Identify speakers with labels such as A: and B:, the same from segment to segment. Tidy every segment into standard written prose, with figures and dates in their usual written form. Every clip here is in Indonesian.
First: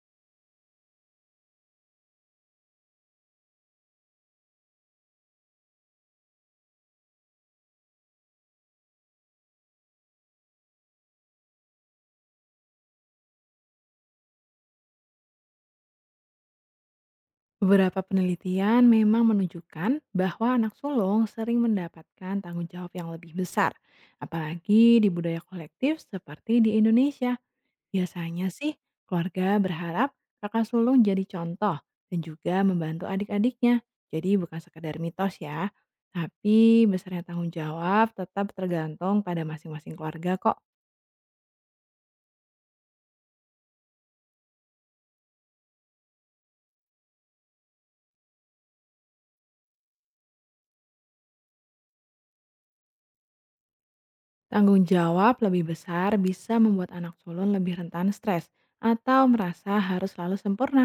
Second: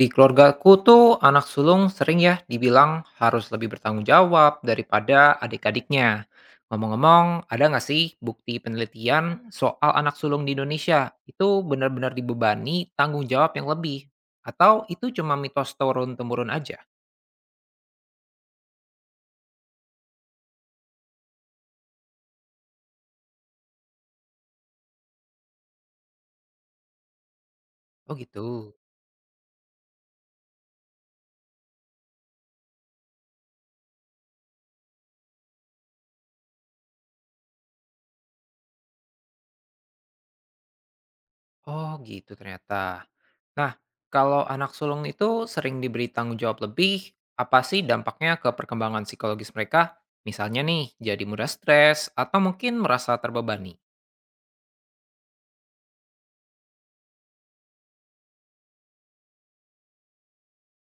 A: Di keluargaku tuh anak sulung sering ya dibilang harus lebih bertanggung jawab daripada adik-adiknya. Ngomong-ngomong, ada nggak sih bukti penelitian soal anak sulung di Indonesia itu benar-benar dibebani tanggung jawab yang lebih? Atau itu cuma mitos turun-temurun aja?
B: Beberapa penelitian memang menunjukkan bahwa anak sulung sering mendapatkan tanggung jawab yang lebih besar, apalagi di budaya kolektif seperti di Indonesia.
A: Oh
B: Biasanya
A: gitu.
B: sih, keluarga berharap kakak sulung jadi contoh dan juga membantu adik-adiknya. Jadi bukan sekedar mitos ya, tapi besarnya tanggung jawab tetap tergantung pada masing-masing keluarga kok.
A: Oh gitu ternyata. Nah, kalau anak sulung itu sering diberi tanggung jawab lebih, apa sih dampaknya ke perkembangan psikologis mereka? Misalnya nih, jadi mudah stres atau mungkin merasa terbebani.
B: Tanggung jawab lebih besar bisa membuat anak sulung lebih rentan stres atau merasa harus selalu sempurna.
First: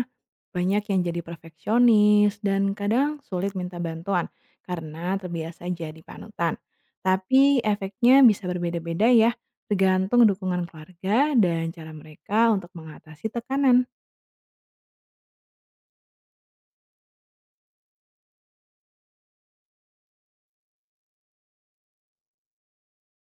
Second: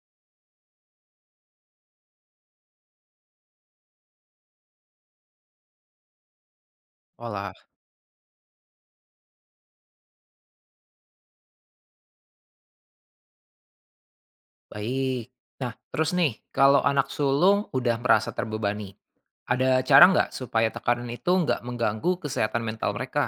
B: Banyak yang jadi perfeksionis dan kadang sulit minta bantuan karena terbiasa jadi panutan.
A: Oalah,
B: Tapi efeknya bisa berbeda-beda ya, tergantung dukungan keluarga dan cara mereka untuk mengatasi tekanan.
A: baik. Nah, terus nih, kalau anak sulung udah merasa terbebani, ada cara nggak supaya tekanan itu nggak mengganggu kesehatan mental mereka?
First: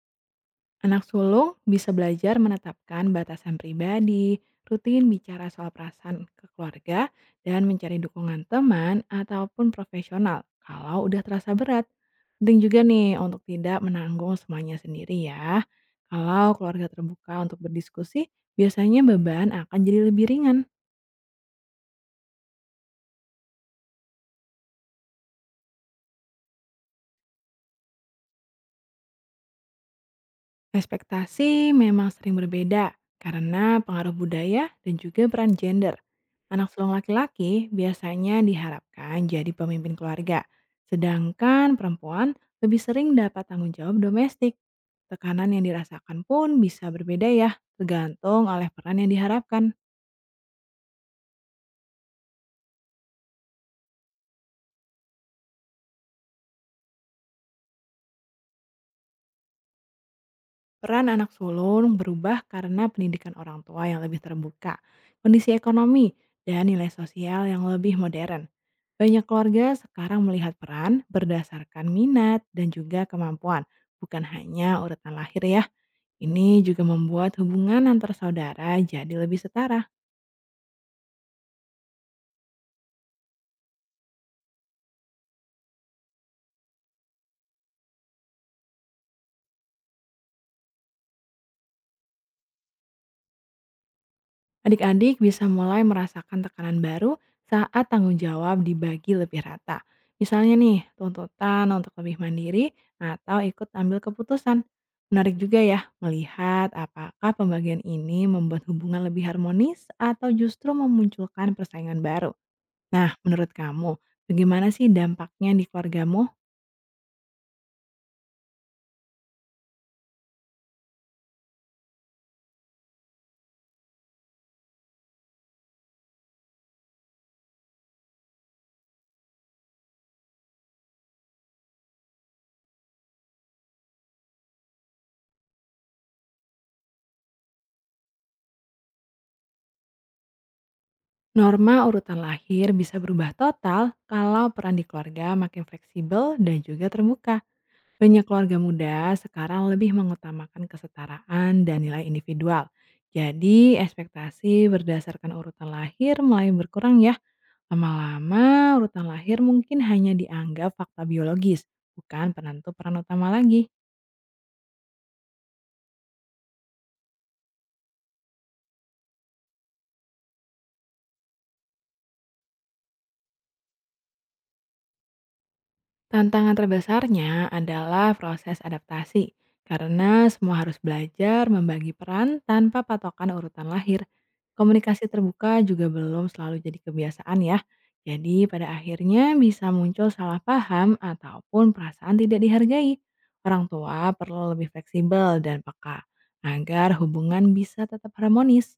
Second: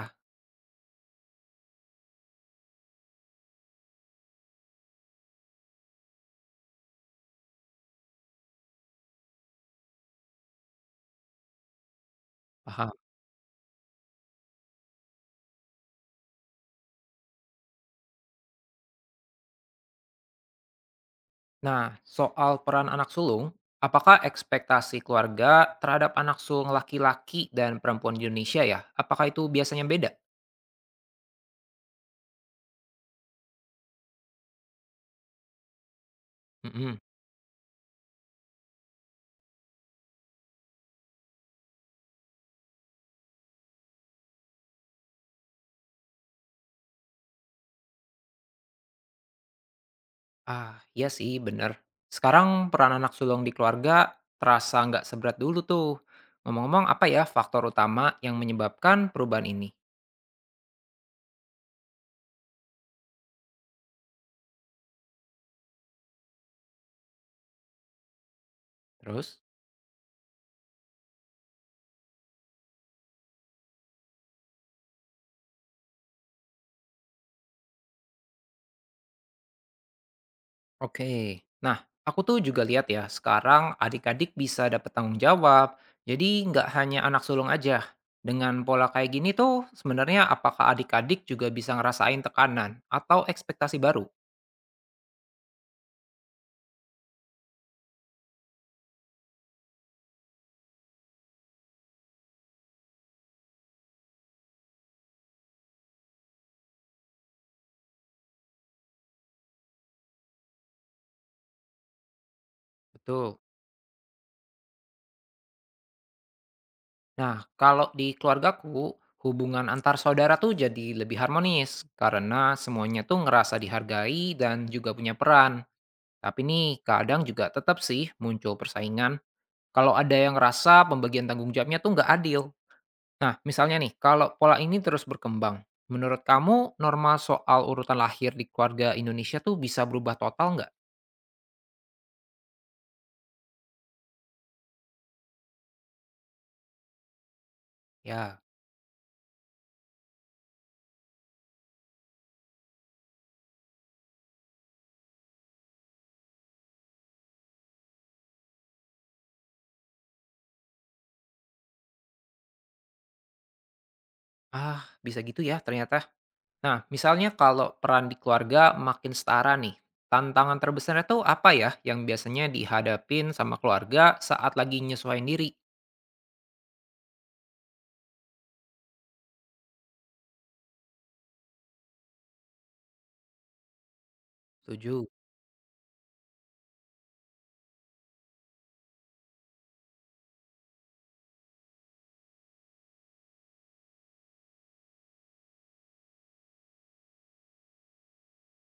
B: Anak sulung bisa belajar menetapkan batasan pribadi, rutin bicara soal perasaan ke keluarga, dan mencari dukungan teman ataupun profesional kalau udah terasa berat. Penting juga
A: Paham.
B: nih untuk tidak menanggung semuanya sendiri ya. Kalau keluarga terbuka untuk berdiskusi, biasanya beban akan jadi lebih ringan.
A: Nah, soal peran anak sulung, apakah ekspektasi keluarga terhadap anak sulung laki-laki dan perempuan di Indonesia ya? Apakah itu biasanya beda?
B: Ekspektasi memang sering berbeda karena pengaruh budaya dan juga peran gender. Anak sulung
A: Mhm.
B: laki-laki biasanya diharapkan jadi pemimpin keluarga, sedangkan perempuan lebih sering dapat tanggung jawab domestik. Tekanan yang dirasakan pun bisa berbeda ya, tergantung oleh peran yang diharapkan.
A: Ah, iya sih, bener. Sekarang peran anak sulung di keluarga terasa nggak seberat dulu tuh. Ngomong-ngomong, apa ya faktor utama yang menyebabkan perubahan ini?
B: Peran anak sulung berubah karena pendidikan orang tua yang lebih terbuka, kondisi ekonomi, dan nilai sosial yang lebih modern. Banyak
A: Terus?
B: keluarga sekarang melihat peran berdasarkan minat dan juga kemampuan, bukan hanya urutan lahir ya. Ini juga membuat hubungan antar saudara jadi lebih setara.
A: Oke. Nah, aku tuh juga lihat ya, sekarang adik-adik bisa dapat tanggung jawab. Jadi nggak hanya anak sulung aja. Dengan pola kayak gini tuh, sebenarnya apakah adik-adik juga bisa ngerasain tekanan atau ekspektasi baru?
B: Adik-adik bisa mulai merasakan tekanan baru saat tanggung jawab dibagi lebih rata. Misalnya nih, tuntutan untuk lebih mandiri atau ikut ambil keputusan. Menarik juga ya melihat apakah pembagian ini membuat hubungan lebih harmonis atau justru memunculkan persaingan baru. Nah,
A: Betul.
B: menurut kamu, bagaimana sih dampaknya di keluargamu?
A: Nah, kalau di keluargaku, hubungan antar saudara tuh jadi lebih harmonis karena semuanya tuh ngerasa dihargai dan juga punya peran. Tapi nih, kadang juga tetap sih muncul persaingan kalau ada yang ngerasa pembagian tanggung jawabnya tuh nggak adil. Nah, misalnya nih, kalau pola ini terus berkembang, menurut kamu norma soal urutan lahir di keluarga Indonesia tuh bisa berubah total nggak?
B: Norma urutan lahir bisa berubah total kalau peran di keluarga makin fleksibel dan juga terbuka. Banyak
A: Ya,
B: keluarga muda sekarang lebih mengutamakan kesetaraan dan nilai individual. Jadi, ekspektasi berdasarkan urutan lahir mulai berkurang ya. Lama-lama, urutan lahir mungkin hanya dianggap fakta biologis, bukan penentu peran utama lagi.
A: ah bisa gitu ya ternyata. Nah, misalnya kalau peran di keluarga makin setara nih, tantangan terbesarnya tuh apa ya yang biasanya dihadapin sama keluarga saat lagi nyesuaiin diri?
B: Tantangan terbesarnya adalah proses adaptasi, karena semua harus belajar membagi peran tanpa patokan urutan lahir. Komunikasi
A: Setuju.
B: terbuka juga belum selalu jadi kebiasaan ya. Jadi pada akhirnya bisa muncul salah paham ataupun perasaan tidak dihargai. Orang tua perlu lebih fleksibel dan peka agar hubungan bisa tetap harmonis.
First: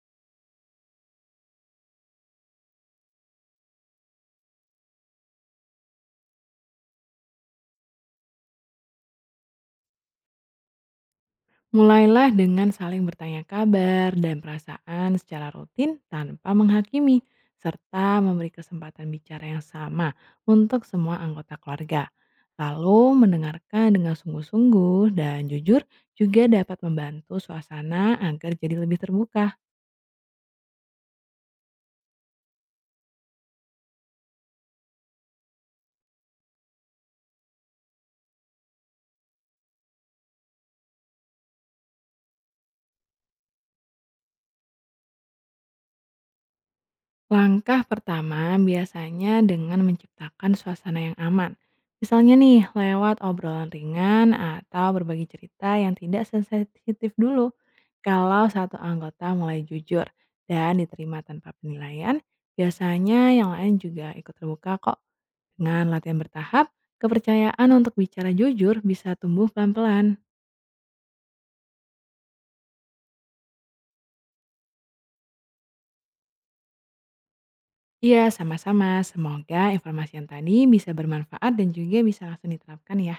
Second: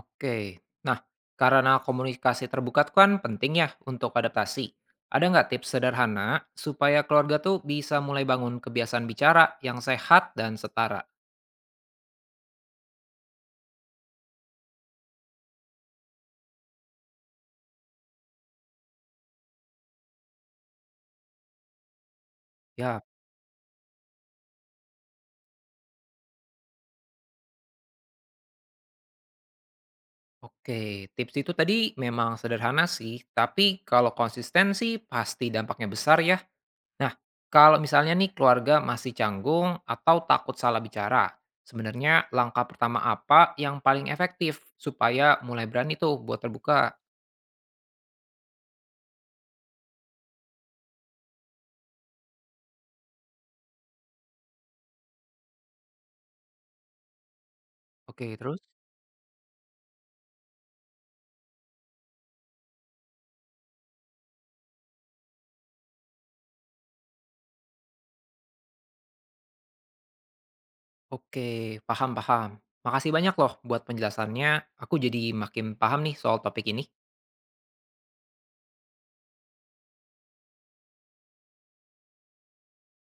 A: Oke, nah, karena komunikasi terbuka tuh kan penting ya untuk adaptasi. Ada nggak tips sederhana supaya keluarga tuh bisa mulai bangun kebiasaan bicara yang sehat dan setara?
B: Mulailah dengan saling bertanya kabar dan perasaan secara rutin tanpa menghakimi, serta memberi kesempatan bicara yang sama untuk semua anggota keluarga.
A: Ya,
B: Lalu mendengarkan dengan sungguh-sungguh dan jujur juga dapat membantu suasana agar jadi lebih terbuka.
A: oke. Tips itu tadi memang sederhana sih, tapi kalau konsistensi pasti dampaknya besar ya. Nah, kalau misalnya nih keluarga masih canggung atau takut salah bicara, sebenarnya langkah pertama apa yang paling efektif supaya mulai berani tuh buat terbuka?
B: Langkah pertama biasanya dengan menciptakan suasana yang aman. Misalnya nih, lewat obrolan ringan atau berbagi cerita yang tidak sensitif dulu.
A: Oke,
B: Kalau
A: terus?
B: satu anggota mulai jujur dan diterima tanpa penilaian, biasanya yang lain juga ikut terbuka kok. Dengan latihan bertahap, kepercayaan untuk bicara jujur bisa tumbuh pelan-pelan.
A: Oke, paham, paham. Makasih banyak loh buat penjelasannya. Aku jadi makin paham nih soal topik ini.
B: Iya, sama-sama. Semoga informasi yang tadi bisa bermanfaat dan juga bisa langsung diterapkan ya.